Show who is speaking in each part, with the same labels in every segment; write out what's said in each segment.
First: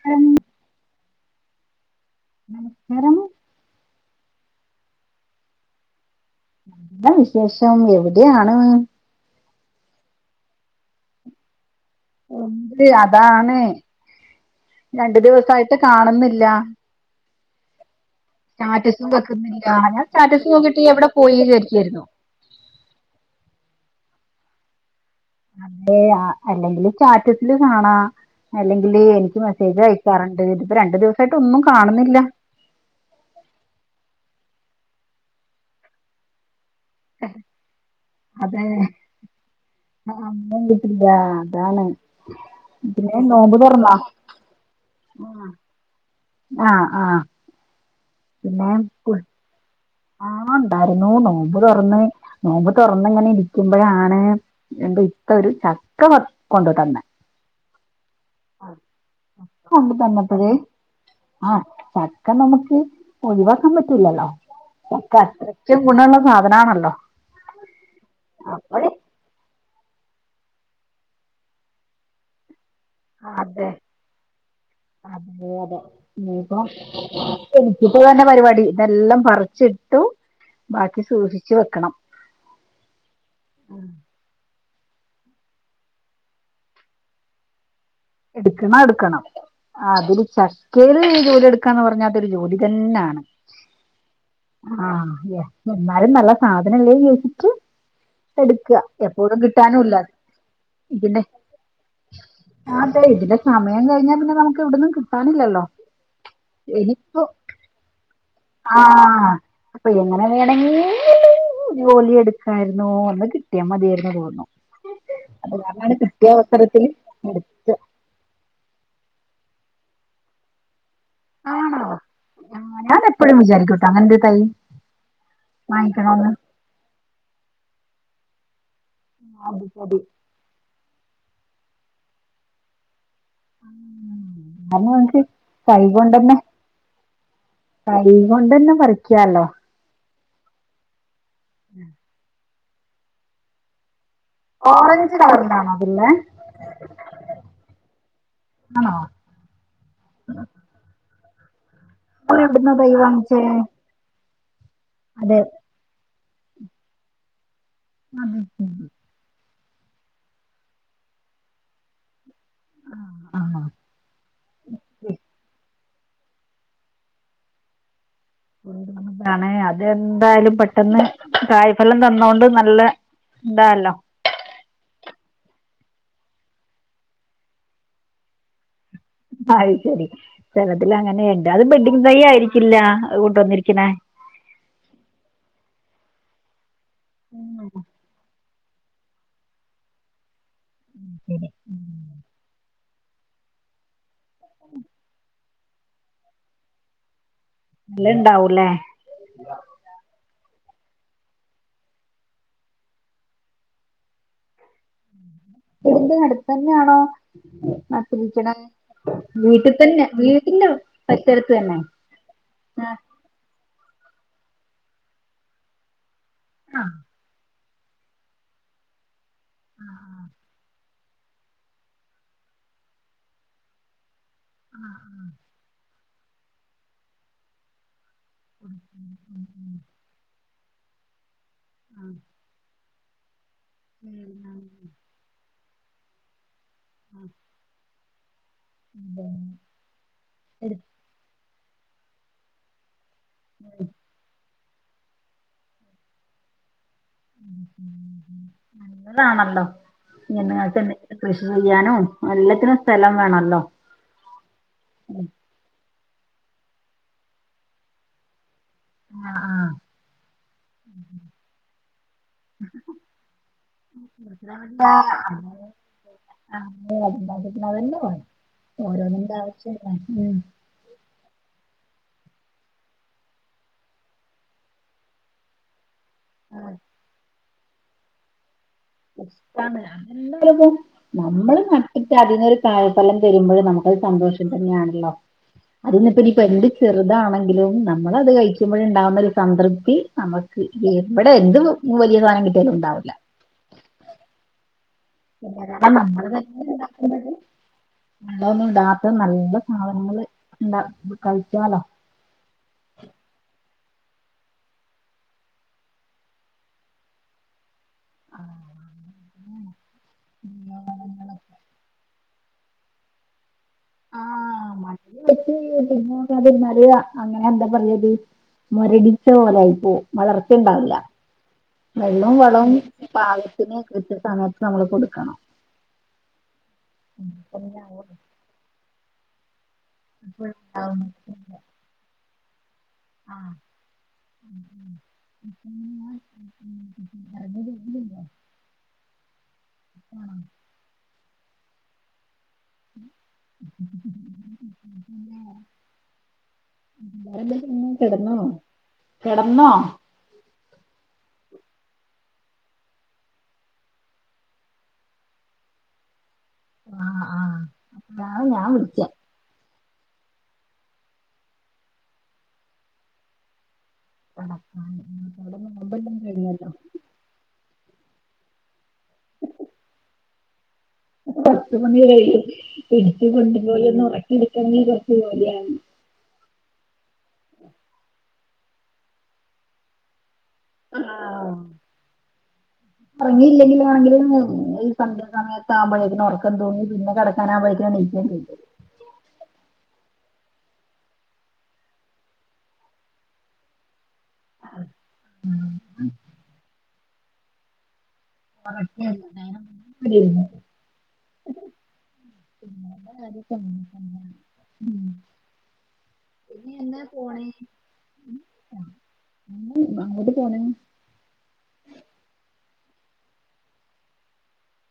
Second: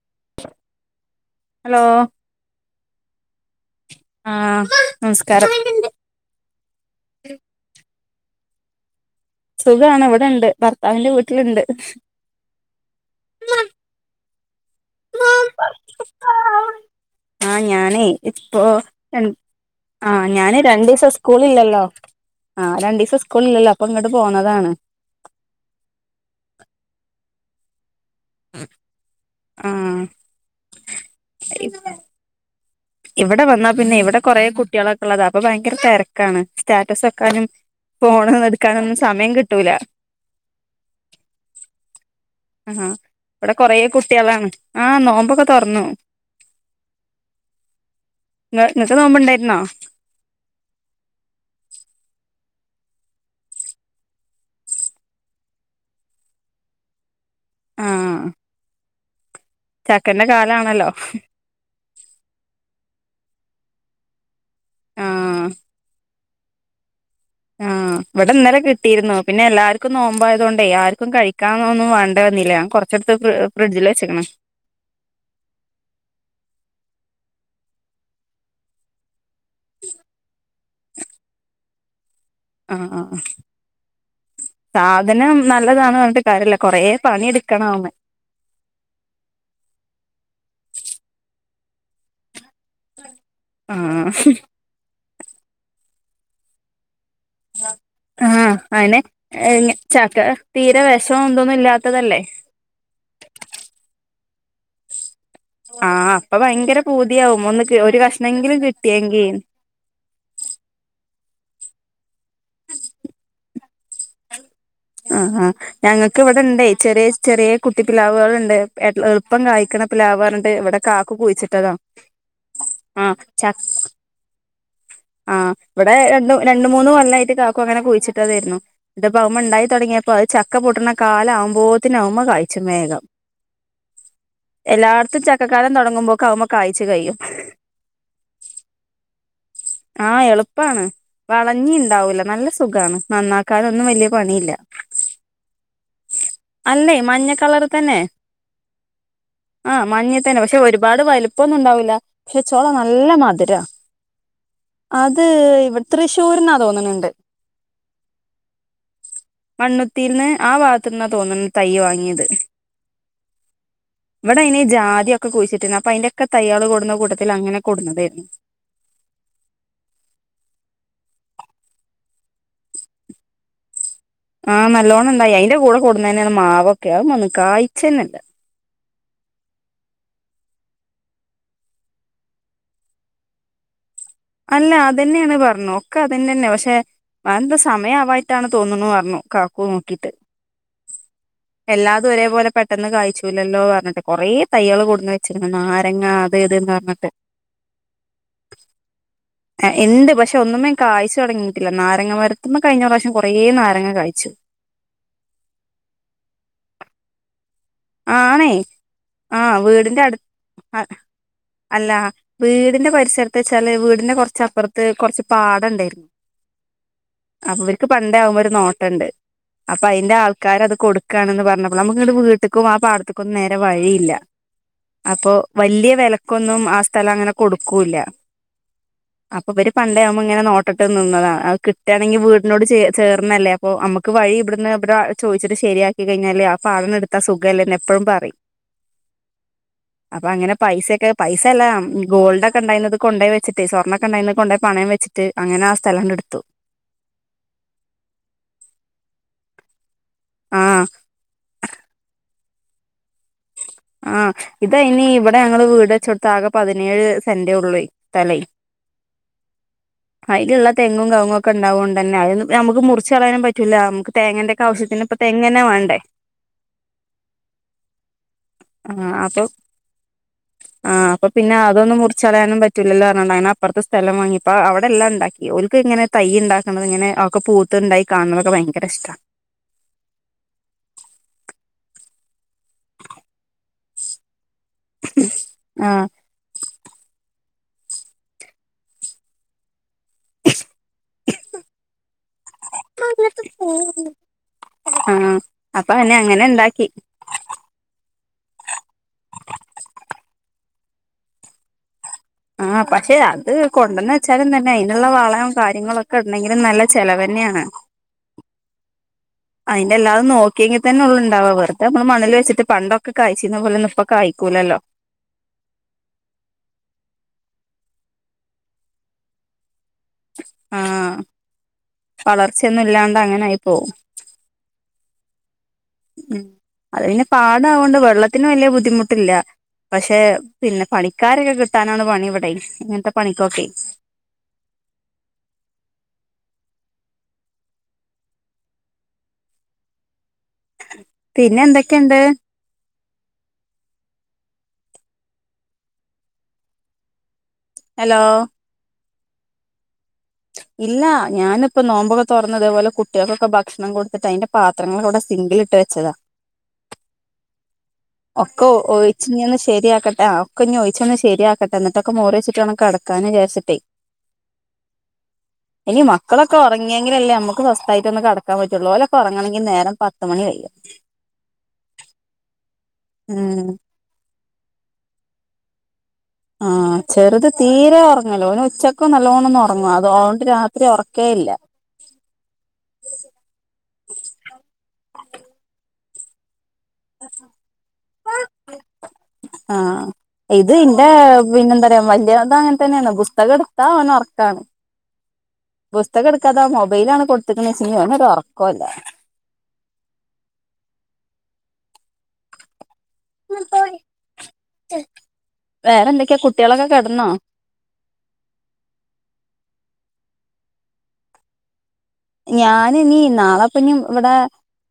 Speaker 1: ഹാ ന്ന്ന്ന്
Speaker 2: ഹലോ
Speaker 1: നമസ്കാരം
Speaker 2: ആഹമ്മാ നമസ്കാരം
Speaker 1: എന്താ വിശേഷം എവിടെയാണ്
Speaker 2: സുഖണ എവിടെ ഉണ്ട് ഭർത്താവിന്റെ വീട്ടിലുണ്ട്
Speaker 1: ഉണ്ട് അതാണ് രണ്ടു ദിവസയിട്ട് കാണുന്നില്ല
Speaker 2: ആഹ ഞാനേ ഇപ്പോൊ
Speaker 1: സ്റ്റാറ്റസും വെക്കുന്നില്ല ഞാൻ
Speaker 2: ആ
Speaker 1: സ്റ്റാറ്റസ്
Speaker 2: ഞാന്
Speaker 1: നോക്കിയിട്ട് നീ
Speaker 2: രണ്ട
Speaker 1: എവിടെ
Speaker 2: ദിവസം
Speaker 1: പോയി
Speaker 2: സ്കൂള ഇല്ലല്ലോ
Speaker 1: വിചാരിക്കായിരുന്നു
Speaker 2: ആ് രണ്ട ദിവസം സ്കൂള ഇല്ലല്ലോ അപ്പൊ ഇങ്ങോട്ട് പോന്നതാണ്
Speaker 1: ല് കാണാ അല്ലെങ്കില് എനിക്ക് മെസ്സേജ്
Speaker 2: ആഹ്
Speaker 1: അയക്കാറുണ്ട് ഇതിപ്പോ രണ്ടു ദിവസ ആയിട്ട് ഒന്നും കാണുന്നില്ല
Speaker 2: ഇവിടെ വന്നാ പിന്നെ ഇവിടെ കുറേ കുട്ടികളൊക്കെ ള്ളതാ അപ്പൊ ഭയങ്കര തെരക്കാണ് സ്റ്റാറ്റസ് അക്കാനം പോണന്ന്
Speaker 1: അതെ
Speaker 2: എടുക്കാനൊന്നും സമയം കിട്ടൂല
Speaker 1: അമ്മ വീട്ടില്ല അതാണ്
Speaker 2: ആഹാ
Speaker 1: പിന്നെ
Speaker 2: ഇവിടെ
Speaker 1: നോമ്പ്
Speaker 2: കൊറ
Speaker 1: തുറന്നാ
Speaker 2: കുട്ടികളാണ് ആ നോമ്പൊക്കെ തുറന്നു
Speaker 1: അ അ
Speaker 2: ഇങ്ങൾക്ക് നോമ്പ്ണ്ടായിരുന്നോ
Speaker 1: ആ ഉണ്ടായിരുന്നു നോമ്പ് തുറന്ന് നോമ്പ് തുറന്ന് ഇങ്ങനെ ഇരിക്കുമ്പോഴാണ് എന്റ ഇത്ത ഒരു ചക്ക കൊണ്ടു തന്ന
Speaker 2: ആഹ് ചക്കന്റെ
Speaker 1: കൊണ്ടുതന്നപയ്
Speaker 2: കാലാണല്ലോ
Speaker 1: ആ ചക്ക നമുക്ക് ഒഴിവാക്കാൻ പറ്റില്ലല്ലോ പക്ക
Speaker 2: ആഹ്
Speaker 1: അത്രക്കും ഗുണമുള്ള സാധനമാണല്ലോ
Speaker 2: ആ വടെ ഇന്നലെ കിട്ടിയിരുന്നു പിന്നെ എല്ലാർക്കും നോമ്പായതോെണ്ടെ ആർക്കും കഴിക്കാന്നൊന്നും വേണ്ട വന്നില്ല കൊറ
Speaker 1: അതെ അത അതെ നീക്കം എനിക്കിപ്പോ തന്നെ പരിപാടി ഇതെല്ലാം പറിച്ചിട്ടു ബാക്കി സൂക്ഷിച്ചു വെക്കണം
Speaker 2: ആഹ ആഹ സാധനം നല്ലതാണ് പറഞ്ഞിട്ട് കാര്യമില്ല കൊറെ പണി എടുക്കണാവുമ്മേ
Speaker 1: എടുക്കണം എടുക്കണം അതില് ചക്കയില് ജോലി എടുക്കാന്ന് പറഞ്ഞാതൊരു ജോലി തന്നെയാണ്
Speaker 2: ആഹ
Speaker 1: അ എന്നാലും നല്ല സാധനംല്ലേ
Speaker 2: ആഹ അനെ
Speaker 1: കിട്ടാനുല്ല
Speaker 2: ചക്ക തീരെ വിഷം
Speaker 1: ഇതിന്റെ
Speaker 2: എന്തൊന്നും ഇല്ലാത്തതല്ലേ
Speaker 1: അതെ ഇതിന്റെ സമയം കഴിഞ്ഞാ പിന്നെ നമുക്ക് ഇവിടുന്നും
Speaker 2: ആഹ് അപ്പൊ ഭയങ്കര പൂതിയാവും ഒന്ന് ഒരു കഷ്ണെങ്കിലും കിട്ടിയെങ്കി
Speaker 1: ആഹ് അപ്പൊ എങ്ങനെ വേണെങ്കിൽ ജോലി എടുക്കായിരുന്നോ എന്ന് കിട്ടിയാൽ മതിയായിരുന്നു തോന്നും
Speaker 2: ആ ആ് ഞങ്ങൾക്ക് ഇവിടെണ്ടേ
Speaker 1: അവസരത്തില്
Speaker 2: ചെറിയ ചെറിയ കുട്ടി
Speaker 1: എടുത്ത്
Speaker 2: അത്തി പിലാവുകുകളുണ്ട് എളുപ്പം കായിക്കണ പിലാവ് പറഞ്ഞിട്ട് ഇവിടെ കാകു കുഴിച്ചിട്ടതാ
Speaker 1: ആണോ ആ, ഞാൻ
Speaker 2: ആഹ
Speaker 1: എപ്പോഴും
Speaker 2: ചക്ക
Speaker 1: വിചാരിക്കൂട്ടോ അങ്ങനൊരു തൈ
Speaker 2: ആഹ് ഇവിടെ
Speaker 1: വാങ്ങിക്കണോന്ന്
Speaker 2: രണ്ട രണ്ട മൂന്ന് കൊല്ലമായിട്ട് കാക്കു അങ്ങനെ കുഴിച്ചിട്ടതായിരുന്നു ഇതിപ്പ അവുമ്മെ
Speaker 1: അത്
Speaker 2: ഉണ്ടായി
Speaker 1: ശരി
Speaker 2: തുടങ്ങിയപ്പോ അത് ചക്ക പൊട്ടണ കാല ആകുമ്പോത്തിനകുമ്പോ കഴിച്ചും വേഗം
Speaker 1: ഉം. കാരണം നമുക്ക്
Speaker 2: എല്ലായിടത്തും ചക്കക്കാലം
Speaker 1: കൈ
Speaker 2: തുടങ്ങുമ്പോക്കും
Speaker 1: കൊണ്ടന്നെ
Speaker 2: ആവുമ്മ് കാഴ്ച്ച് കഴിയും
Speaker 1: കൈ കൊണ്ടന്നെ പറിക്കാല്ലോ
Speaker 2: ആഹ് എളുപ്പമാണ് വളഞ്ഞി ഉണ്ടാവൂല നല്ല സുകാണ് നന്നാക്കാനൊ ഒന്നും വലിയ പണിയില്ല
Speaker 1: ഓറഞ്ച് കളറിലാണോ അതില്ലേ
Speaker 2: അല്ലേ മഞ്ഞ കളറ് തന്നെ
Speaker 1: ആണോ
Speaker 2: ആ മഞ്ഞ തന്നെ പക്ഷെ ഒരുപാട് വലുപ്പ പക്ഷെ
Speaker 1: നിങ്ങൾ
Speaker 2: ചോള
Speaker 1: എവിടുന്നാ തൈ
Speaker 2: നല്ല
Speaker 1: വാങ്ങിച്ചേ
Speaker 2: മധുര അത്
Speaker 1: അതെ
Speaker 2: ഇവിടെ തൃശ്ശൂരിന്നാ തോന്നുന്നുണ്ട്
Speaker 1: [inaudible]
Speaker 2: മണ്ണുത്തിയിൽ നിന്ന് ആ ഭാഗത്തുന്നാ തോന്ന്ണ് തയ്യ് വാങ്ങിയത്
Speaker 1: ആഹ്
Speaker 2: ഇവിടെ അയിന് ജാതിക്കെ കുഴിച്ചിട്ട അപ്പ അതിന്റൊക്കെ തയ്യള് കൊടുന്ന കൂട്ടത്തി അങ്ങനെ കൊടതായിരുന്നു
Speaker 1: എന്താണ് അതെന്തായാലും പെട്ടെന്ന് കായ്ഫലം തന്ന എന്തൊണ്ടും നല്ല ന്താല്ലോ
Speaker 2: അ അയിന്റെ കൂടെ കൂടുന്ന തന്നെയന്ന് മാവൊക്കെ ആവുമൊന്നും കായ്ച ന്നെല്ല
Speaker 1: അ ശരി ചെലത്തിൽ അങ്ങനെ എല്ലാതും ബെഡ് തൈ ആയിരിക്കില്ല അത് കൊണ്ട് വന്നിരിക്കണേ
Speaker 2: അല്ല അതന്നെയാണ് പറഞ്ഞു ഒക്കെ അതന്ന തന്നെ പക്ഷെ അത് എന്താ സമയം ആവായിട്ടാണ് തോന്നുണു പറഞ്ഞു കാകു നോക്കീട്ട് എല്ലാതും ഒരേപോലെ പെട്ടെന്ന് കഴ്ച്ചൂല്ലല്ലോ പറഞ്ഞിട്ട് കൊറെ തയ്യള് കൊടുന്നു വെച്ചരിക്ണ് നാരങ്ങ അത് ഇത് പറഞ്ഞിട്ട്
Speaker 1: നല്ല ഇണ്ടാവൂല്ലേ
Speaker 2: ആ ഉണ്ട് പക്ഷെ ഒന്നുമേ കാഴ്ച്ചു തുടങ്ങിയിട്ടില്ല നാരങ്ങ മരത്തുമ്മെ കഴിഞ്ഞ പ്രാവശ്യം കൊറെ നാരങ്ങ കായ്ച്ചു
Speaker 1: ഇടിന്റെ അടുത്ത് തന്നെയാണോ
Speaker 2: ആണേ
Speaker 1: നട്ടിരിക്കണ്
Speaker 2: ആ
Speaker 1: വീട്ടിൽ
Speaker 2: വീടിന്റെ
Speaker 1: തന്നെ
Speaker 2: അടു
Speaker 1: വീട്ടന്റെ പരിസരത്ത് തന്നെ
Speaker 2: പരിസരത്തു വെച്ചാല് വീടിന്റെ കുറച്ചപ്പുറത്ത് കുറച്ച് പാടണ്ടായിരുന്നു
Speaker 1: ആഹ
Speaker 2: അപ്പൊ ഇവർക്ക് പണ്ട ആകുമ്പോ ഒരു നോട്ടമുണ്ട് അപ്പൊ അതിന്റെ ആൾക്കാർ അത് കൊടുക്കാണെന്ന് പറഞ്ഞപ്പോ നമുക്ക് ഇ വീട്ട ആ പാടത്തക്കൊന്നും നേരെ വഴിയില്ല അപ്പോ വലിയ വില ആ സ്ഥലം അങ്ങനെ കൊടുക്കൂല്യ അപ്പൊഇവർ പണ്ടേ ആവുമ്മ ഇങ്ങനെ നോട്ടം നോട്ടം ഇിട്ടിട്ട് നിന്നതാണ് അത് കിട്ടുകയാണെങ്കിൽ വീടിനോട് ചേ ചേർന്നല്ലേ അപ്പോ നമുക്ക് വഴി ഇവിടുന്ന് ഇടെ ചോദിച്ചിട്ട ശരിയാക്കി കഴിഞാല് ആ പാട എടുത്ത സുഖമല്ലന്ന് എപ്പോഴും പറ അപ്പൊ അങ്ങനെ പൈസൊക്കെ പൈസ അല്ല ഗോൾഡ് ഒക്കെ ഉണ്ടായി കൊണ്ട പോയി വെച്ചിട്ട്
Speaker 1: ഉം
Speaker 2: സ്വർണ്ണക്കെണ്ടന്ന് കൊണ്ട പോ പണയം വെച്ചിട്ട് അങ്ങനെ ആ സ്ഥലംണ്ട എടുത്തു
Speaker 1: താണല്ലോ
Speaker 2: ആ
Speaker 1: [unintelligible] കൃഷി ചെയ്യാനും എല്ലാത്തിനും സ്ഥലം വേണല്ലോ
Speaker 2: അ ഇതനി ഇവിടെ ഞങ്ങൾ വീട് വെച്ചോ താക പതിനേഴ് സെന്റ ഉള്ള സ്ഥല
Speaker 1: ആ ആ
Speaker 2: അയിലുള്ള തെങ്ങും കവങ്ങും ഒക്കെ ഉണ്ടാവുകോണ്ട്ന്നെ അത് നമുക്ക് മുറിച്ച് കളയാനും പറ്റൂല്ല നമുക്ക് തേങ്ങന്റെക്കെ അവു ശത്തിന് പ്പ തേങ്ങനെ വേണ്ടേ
Speaker 1: അ [unintelligible]
Speaker 2: ആഅപ്പം ആ അപ്പൊ പിന്നെ അതൊന്നും മുറിച്ചളയാനും പറ്റില്ലല്ലോ പറഞ്ഞണ്ട് അങ്ങന അപ്പുറത്തെ സ്ഥല വാങ്ങിപ്പോ അവിടെ എല്ലാം ഉണ്ടാക്കിഓൽക്ക് ഇങ്ങനെ തൈ ഉണ്ടാക്കണുന്നത് ഇങ്ങനെ ഒക്കെ പൂത്തുണ്ടായി കാണുന്നതക്കെ ഭയങ്ക
Speaker 1: ഇഷ്ടണ് [unintelligible] നമ്മള് [unintelligible] റ്റ് അതിനൊരു കായ ഫലം തരുമ്പോൾ നമുക്കത് സന്തോഷം അങ്ങത്തന്നെണല്ലോ
Speaker 2: ആ
Speaker 1: അത് പ്പ യെന്ത് ചെറത്താണെങ്കി ലും നമ്മളത് കഴിക്കുമ്പോഴ ഉണ്ടാവുന്ന ഒരു സംതൃപ്തി നമുക്ക് ഇവിടെ എന്ത് വലിയ സാധനം കിട്ടിയാലും ഉണ്ടാവില്ല
Speaker 2: ആഹ്
Speaker 1: [unintelligible]
Speaker 2: അപ്പൊ അവനെ
Speaker 1: നമ്മള്
Speaker 2: അങ്ങനെ
Speaker 1: അധ്തന്ന
Speaker 2: ഇണ്ടാക്കി
Speaker 1: ഉണ്ടാക്കുമ്പൾ വള്ള ഒന്നും ഇടാത്ത നല്ല സാധനങ്ങള് ഉണ്ട കഴിക്കാലോ
Speaker 2: ആ പക്ഷെ അത് കൊണ്ടന്ന് വെച്ചാലും തന്നെ അതിനുള്ള വാളവും കാര്യങ്ങളൊക്കെ ഉണ്ടെങ്കിലും നല്ല ചെിലവന്നെയാണ്
Speaker 1: അ
Speaker 2: അന്റെ എല്ലാതും നോക്കെങ്ങി തന്നെ ഉള്ള ഉണ്ടാവ വെറുതെ നമ്മൾ മണിൽ വച്ചിട്ട് പണ്ടൊക്കെ കഴ്
Speaker 1: ആ മണ്ണിൽ വെച്ച് [unintelligible] നോക്കാതിരുന്നൽ അങ്ങനെ എന്ത പറന്നരി മോരടിച്ച പോലൊയിപ്പോവും വളർച്ചയുണ്ടാവില്ല
Speaker 2: ആഹ്
Speaker 1: വെള്ളും വളവും
Speaker 2: വളർച്ചയൊന്നും ഇല്ലാണ്ട് അങ്ങനെ ആയി
Speaker 1: പാഗതിന്
Speaker 2: പോവും
Speaker 1: കൃത്ത സമയത്ത് നമ്മള് കൊടുക്കണം
Speaker 2: ഉം അത് പിന്നെ പാട കോണ്ട് വെള്ളത്തിന് വലിയ ബുദ്ധിമുട്ടില്ല പക്ഷെ പിന്നെ പണിക്കാരൊക്കെ കിട്ടാനാണ് പണി ഇവിടെ ഇങ്ങനത്തെ
Speaker 1: ആ
Speaker 2: പണിക്കൊക്കെ
Speaker 1: മ് മ് [unintelligible] [unintelligible] ആ
Speaker 2: പിന്നെ എന്തൊക്കെയുണ്ട്
Speaker 1: [inaudible] വേറെ
Speaker 2: ഹലോ
Speaker 1: എന്ധെക്കെകിടന്നോ കിടന്നോ
Speaker 2: ഇല്ല ഞാനിപ്പ നോമ്പൊക്കെ തുറന്നതേപോലെ കുട്ടികൾക്കൊക്കെ ഭക്ഷണം കൊടുത്തിട്ട് അതിന്റെ പത്രങ്ങളൾ ഒക്കെ ഇവിടെ സിംഗ് ഗിൽഇട്ട് വെച്ചതാ
Speaker 1: ആഹ് ആഹ് അപ്പഴാണ് ഞാൻ
Speaker 2: ഒക്കെ
Speaker 1: വിളിച്ചത്
Speaker 2: ഒഴിച്ച് ഇങ്ങനെ ശരിയാക്കി ക്കട്ടെ ആഒക്ക ചോദിച്ച ഒന്ന് ശരിയാക്കട്ടെ എന്നിട്ടൊക്കെ മോറി വെച്ചി്ട്ടണം കെടക്കാന്ന് വിചാരിച്ചിട്ട്
Speaker 1: ആ
Speaker 2: ഇനി മക്കളൊക്കെ ഉറങ്ങിയെങ്കില അല്ലേ നമ്മുക്ക് സ്വസ്ഥയിട്ട ഒന്ന് കടക്കാൻ പറ്റുള്ളൂ ഓല ക്കെ ഒറങ്ങണെങ്കിൽ നേരം പത്ത് മണി കയ്യ
Speaker 1: ഇടുക്കി കൊണ്ടുപോല ഒന്ന് ഉറക്കി ഇടുക്കനങ്ങിൽ കുറച്ച് ജോലിയാണ്
Speaker 2: ആ ചെറുത് തീരെ ഉറങ്ങല്ലോ ഓൻ ഉച്ചക്ക് നല്ലോണ്ണംന്ന ഉറങ്ങും അതെ രാത്രി ഉറക്കേയില്ല
Speaker 1: ഇറങ്ങിയില്ലെങ്കിലാണെങ്കിലിൽ ഈ സദ്യ സമയത്ത് ആമ്പോഴേതിന് ഉറക്കം തൂങ്ങി പിന്നെ കിടക്കാനാവുമ്പോത്തിന് എനിക്കും ചെയ്യും
Speaker 2: ആ ഇത് ഇന്റെ പിന്നെന്താ പറയാ വലിയത അങ്ങനെ തന്നെയാണ് പുസ്തകം എടുത്താ ഓനെ ർ ക്കാണ് പുസ്തകം എടുക്കാതെ മൊബൈലണ് കൊടുത്തക്ക്ണ് ചിങ്കിൽ ഓനൊരു ഓർ
Speaker 1: [unintelligible] [unintelligible]
Speaker 2: വേറെ എന്തൊക്കെയാ
Speaker 1: ഇനി
Speaker 2: കുട്ടികളൊക്കെ
Speaker 1: എന്നാ
Speaker 2: കെടന്നോ
Speaker 1: പോണ അങ്ങോട്ട് പോണ്
Speaker 2: ഞാന ഇനി നാളെപ്പഞ്ഞും ഇവിടെ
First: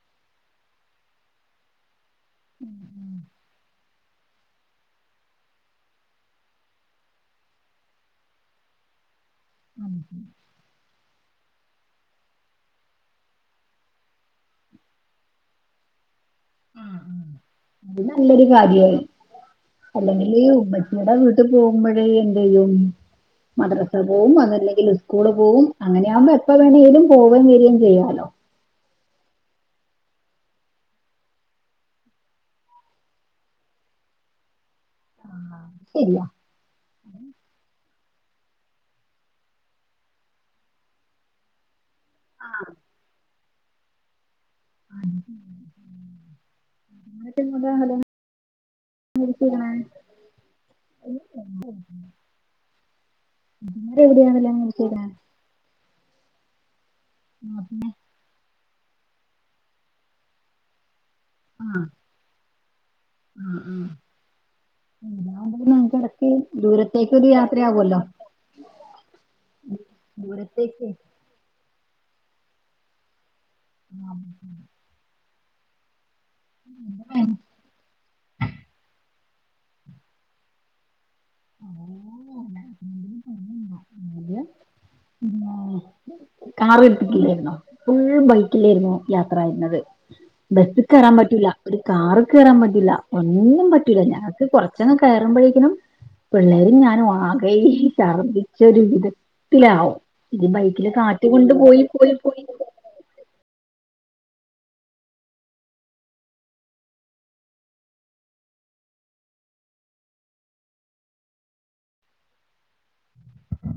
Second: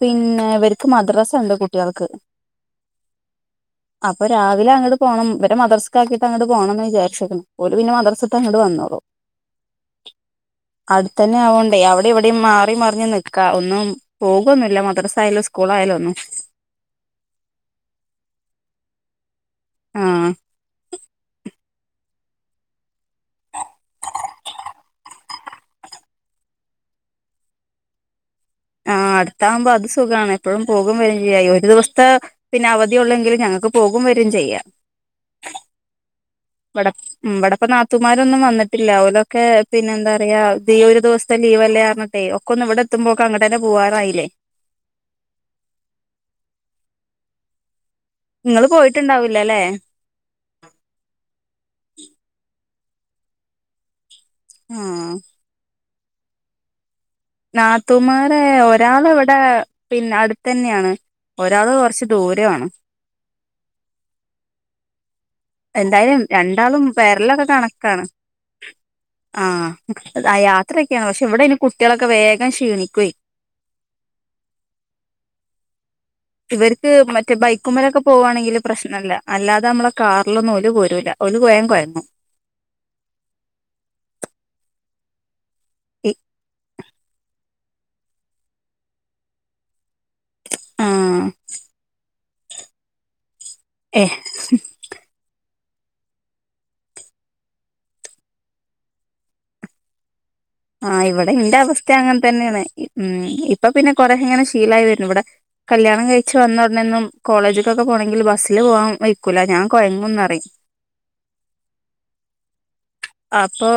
Speaker 2: പിന്നെ ഇവർക്ക് മദ്രാസ ഉണ്ട് കുട്ടികൾക്ക്
Speaker 1: ഉം ഉം
Speaker 2: അപ്പൊ രാവിലെ അങ്ങോ് പോണം ഇ വ മദർസക്ക ആാക്കിട്ട് അങ്ങോട്ട പോണംന്ന് വിചാരിുന്നു പോല പിന്നെ മദർസത്ത് അങ്ങട് വന്നു ആോ
Speaker 1: അ
Speaker 2: അടുത്ത തന്നെ ആവണ്ടേ അവിടെ എടെ എവിടെയും മാറി മറിഞ്ഞ നിൽക്കാ ഒന്നും പോകൊന്നുമില്ല മദ്രസായാലോ സ്കൂൾ ആായാലോ ഒന്നും
Speaker 1: ആ അത് നല്ലൊരു കാര്യമാണ്
Speaker 2: ആഹ്
Speaker 1: അല്ലെങ്കില് ഉമ്മറ്റിയുടെ വീട്ടു പോകുമ്പോഴേ എന്ത ചെയ്യും മദ്രസ പോവും അന്നല്ലെങ്കിൽ ഉസ്കൂള് പോകവും അങ്ങനെയ ആകുമ്പോ എപ്പ വേണമെങ്കിലും പോവയും വരിയേം ചെയ്യാലോ
Speaker 2: ആ അടുത്താവകുമ്പോ അത് സുഖമാണ് എപ്പോഴും പോകും വരും ചെയ്യായി ഒരു ദിവത്തെ പിന്നെ അവധിയള്ളെങ്കിലും ഞങ്ങക്ക് നക്ക് പോകും വരും ചെയ്യാം
Speaker 1: ആഹ ശരില്ല
Speaker 2: വട ഉ വടപ്പ നാ ത്തമാരൊന്നും വന്നിട്ടില്ല അവലൊക്കെ പിന്നെ എന്താ പറയയാ ഈ ഒരു ദിവസത്തെ ലീവ് അല്ലായിറിഞ്ഞിട്ടെ ഒക്കെ ഒന്ന് ഇവിടെ എത്തുമ്പോൊക്കെ അങ്ങട്ട തന്നെ പോകവാറായില്ലേ
Speaker 1: താ ശരിക്ക ഞങ്ങടിവടണേലും
Speaker 2: ഇങ്ങള് പോയിട്ടുണ്ടാവൂലല്ലേ
Speaker 1: ഞൻ വി ചെയര
Speaker 2: ആഹ് നാത്തുമാരെ ഒരാളവിടെ പിന്നെ അടുത്തന്നെയാണ് ഒരാള്
Speaker 1: ആഹ്
Speaker 2: കൊറച്ച് ദൂരണ്
Speaker 1: ആഹ് ആഹ് ഇതാവുമ്പോ നമുക്ക്
Speaker 2: എന്തായാലും
Speaker 1: ഇടക്ക്
Speaker 2: രണ്ടാളും
Speaker 1: ദൂരത്തേക്ക് ഒരു
Speaker 2: വരലൊക്കെ
Speaker 1: യാത്രയാവുമല്ലോ
Speaker 2: കണക്കാണ് ആഹ് ആ
Speaker 1: ദൂരത്തേക്ക്
Speaker 2: യാത്രയൊക്കെയാണ് പക്ഷെ ഇവിടെ ഇന് കുട്ടികളൊക്കെ വേഗം ക്ഷീണിക്കയി
Speaker 1: ആഹ
Speaker 2: ഇവർക്ക് മറ്റേ ബൈക്കുമ പോവുവാണെങ്കില് പ്രശ്നമല്ല അല്ലാതെ നമ്മളെ കാറിലൊന്നും ഓര് പോരൂല്ല അവള് കോയാൻ കുയന്നു
Speaker 1: അ ആഹ കാർ എടുത്തിട്ടില്ലായിുന്നോ ഫുൾ ബൈക്കിലായിരുന്നു യാത്രായിരുന്നത് ബസ്സി കയറാൻ
Speaker 2: ആഹ്
Speaker 1: പറ്റൂല ഒരു ക ഒന്നും പറ്റൂില്ല
Speaker 2: ഏ
Speaker 1: ഞങ്ങൾക്ക് കൊറച്ചന കയറുമ്പോഴേക്കനും പിള്ളേരും ഞാനും ആകയി ചർദിച്ച ഒരു വിധത്തിലാവും ഇത് ബൈക്കില് കാ
Speaker 2: അടെ ഇന്റെ അവസ്ഥ അങ്ങനെ തന്നെയാണ് ഉ ഇപ്പൊ പിന്നെ കൊറെങ്ങനെ ശീലായി വരുന്നു ഇവിടെ കല്യാണം കഴിച്ചു വന്നോടനന്നും കോളേജക്കൊക്കെ പോണെങ്കിൽ ബസ്സില് പോവാാൻ വിെക്കൂില്ല ഞാൻ കോയങ്ങന്ന്റ അപ്പൊ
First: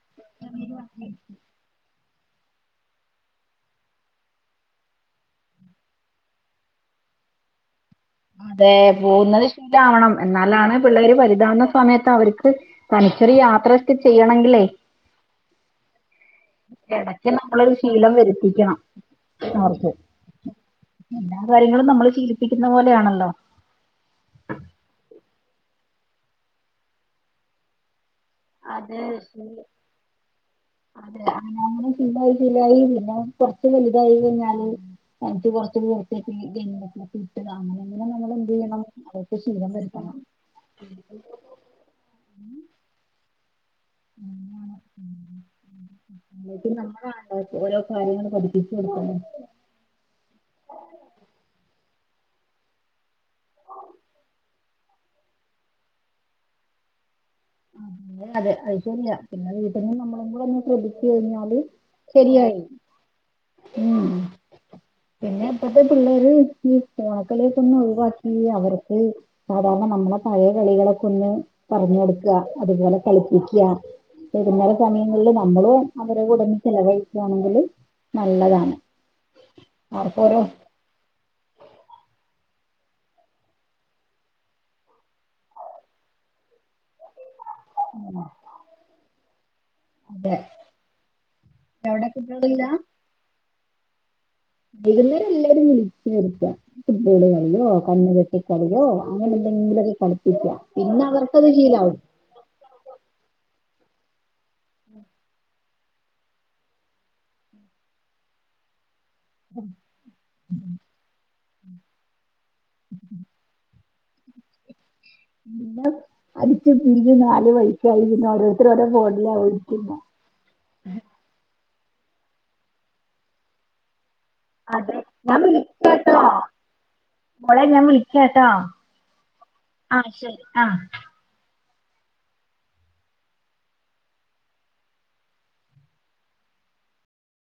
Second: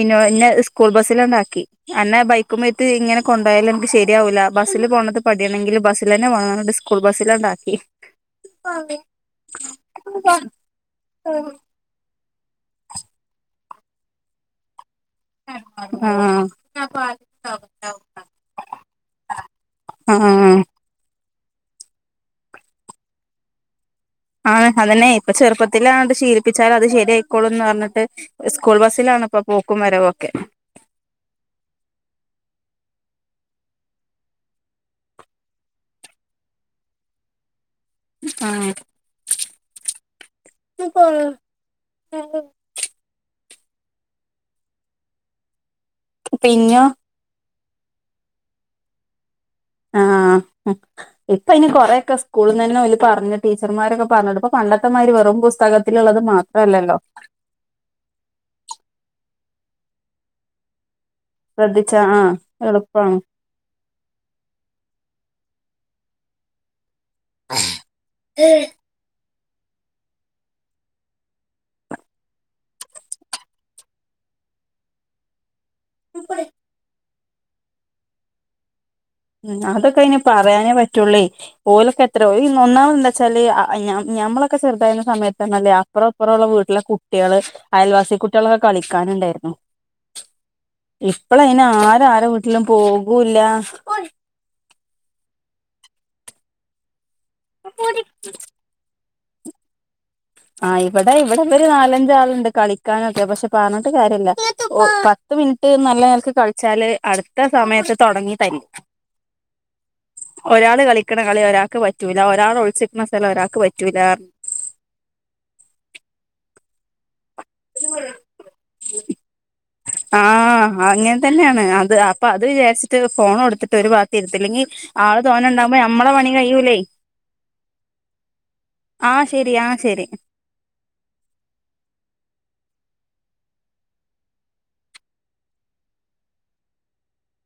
Speaker 2: ഇോ ഇന്നെ സ്കൂൾ ബസ്സില ഉണ്ടാക്കി എന്ന്നെ ബൈക്കുമ്പേ് ഇങ്ങെ കൊണ്ട പോയാല എനിക്ക്രിയാകില്ല ബസിൽ പോണ പടിയണെങ്കിൽ ബസൽ തന്നെ പോണം ഡിസ് ബസിലാണ്ടാക്കി
Speaker 1: അതെ പോകുന്നത് ഇഷ്ടാവണം വണം എന്നാലാണ് പിള്ളേര് വലുതാവുന്ന സമയത്ത് അവർക്ക് തനിച്ചൊറ യാത്രൊക്കെ ചെയ്യണെങ്കില്ലേ
Speaker 2: ആഹ്
Speaker 1: ഇടക്ക് നമ്മളൊരു ശീലം വരുത്തിക്കണം അവഓർക്ക്
Speaker 2: ആഹ്
Speaker 1: എല്ലാ കാര്യങ്ങളും നമ്മള് ശീലിപ്പിക്കുന്ന പോലെയാണല്ലോ
Speaker 2: ആഹ അതന്നെ ഇപ്പൊ ചെറുപ്പത്തിലാ ശീലിപ്പിച്ചാലൽ അത് ശരിയയിക്കോളൂ എന്ന് പറഞ്ഞിട്ട് സ്കൂൾ
Speaker 1: അതെെ
Speaker 2: ബസ്സിലാണ് ഇപ്പൊ പോക്കും വരവൊക്കെ
Speaker 1: അതെ ഞങ്ങ ശീലായി ശീല്ലായി പിന്നെ കുറച്ച് വലുതായി കഴഞ്ഞാല് എനിക്ക് കൊറച്ച് പർത്തൊക്കെ ഗക്കെ ഇട്ടനെ അങ്ങനെ നമ്മൾ എന്ത്
Speaker 2: ആഹ്
Speaker 1: ചെയ്യണം അവതൊക്കെ ശീരം വരുത്തണം ഉം അ നമ്മ
Speaker 2: പിന്നോ
Speaker 1: വേണ്ട ഓരോ കാര്യങ്ങൾ പഠിപ്പിച്ചു കൊടു
Speaker 2: ആ ഇപ്പ ഇനി കൊറെൊക്കെ സ്കൂളിൽന്ന്ന്നെ പറഞ്ഞട്ട് ടീച്ചർമാരൊക്കെ പറഞ്ഞട്ട് ഇപ്പൊ പണ്ടത്തെമാര് പറ വെറും പുസ്തകത്തിലുള്ളത് മാത്രല്ലല്ലോ
Speaker 1: അതെ അതെ അത്ശെരിയാ പിന്നെ വീട്ട്ന്ന് നമ്മളും കൂടൊന്ന് ശ്രദ്ധി ച്ച് കഴിഞ്ഞൽ
Speaker 2: ശ്രദ്ധിച്ചാ ആഹ്
Speaker 1: ശെരിയായി
Speaker 2: എളുപ്പാണ്
Speaker 1: പിന്നെപ്പത്തെ പിള്ളേര് ഈ ഫോണ് കള്യൊക്കൊന്നൊഴിവാക്കി അവർക്ക് സാധാരണ നമ്മളെ പഴേ കളികളൊക്കൊന്ന് പറഞ് കൊട്ക്ക ക്ക അതുപോലെ കളിപ്പിക്ക വൈകുന്നേരം സമയങ്ങളിൽ നമ്മളും അവരെ കൂടൊന്ന് ചെലവഴി ക്കാണെങ്കിൽ നല്ലതാണ്
Speaker 2: മ്മ് അതൊക്കയ്ന്
Speaker 1: അവർക്ക് ഓരോ
Speaker 2: പറ്യാനേ പറ്റൊള്ളേ ഓലൊക്കെത്രേ ഓൽ ഒന്നാമതെന്താച്ചാല് ഞമ്മളൊക്കെ ചെറ്തായിന്ന സമയത്തെന്നാൽ അപ്പൊറും പ്പൊറുള്ള വീട്ടിലെ കുട്ട്യാൾ അയൽവാസി കുട്ട്യാളൊക്കെ കളിക്കാന്ണ്ടായ്ര്ന്നു
Speaker 1: അതെ
Speaker 2: ഇപ്പളയ്ന്ം ആര്
Speaker 1: അവിടെ
Speaker 2: ആരെ വീട്ട്ലും
Speaker 1: കുട്ടികളില്ല
Speaker 2: പോകൂല്ല
Speaker 1: വൈകുന്നേരം എല്ലാരും വിളിച്ചരിക്ക പുട്ടികള് കളിയോ കണ്ണുകട്ട കളിയോ അങ്ങനെന്തെങ്കിലൊക്കെ ക
Speaker 2: ആ ഇവ്ടെ ഇവിടെ ഇവര് നാലഞ്ച് ആള്ണ്ട് കളിക്കാനൊക്കെ പക്ഷെ പറ്ഞ്ഞ്ട്ട് കാര്യല്ല പത്ത് മിനിറ്റ് നല്ല നെല്ക്ക് കള്ച്ചാല് അട്ത്ത സമയത്ത് തൊട്ങ്ങി ത മ് ഒരാൾ കളിക്ക്ണ കളി ഒരാക്ക് പറ്റൂില്ല ഒരാൾ ഒള്ച്ചിര്ക്ക്ണ സ്ഥലം ഒരാക്ക് പ റ്റൂലാ
Speaker 1: പിന്നെ അട്ച്ച് പിരിയും നാ ൽ വഴിക്കായി പിന്നെ ഓരോര്ത്തര് ഫോണ്ലാ [unintelligible]
Speaker 2: അ അപ്പത് വിചാര്ച്ച്ട്ട് ഫോണൊട്ത്ത്ട്ട് ഒരു ഭാ ത്തിര്ത്തൽ ഞി
Speaker 1: അതെ
Speaker 2: ആള്
Speaker 1: ഞാൻ
Speaker 2: തോനെണ്ടാവുമ്പോ നമ്മടെ
Speaker 1: വിളിക്കാട്ടോ
Speaker 2: പണി കയ്യൂലേ
Speaker 1: മോളെ ഞാൻ വിളിക്ക്യാട്ടാ
Speaker 2: ആഹ് ശരി ആഹ്
Speaker 1: ആ
Speaker 2: ശരി
Speaker 1: ശെരി ആ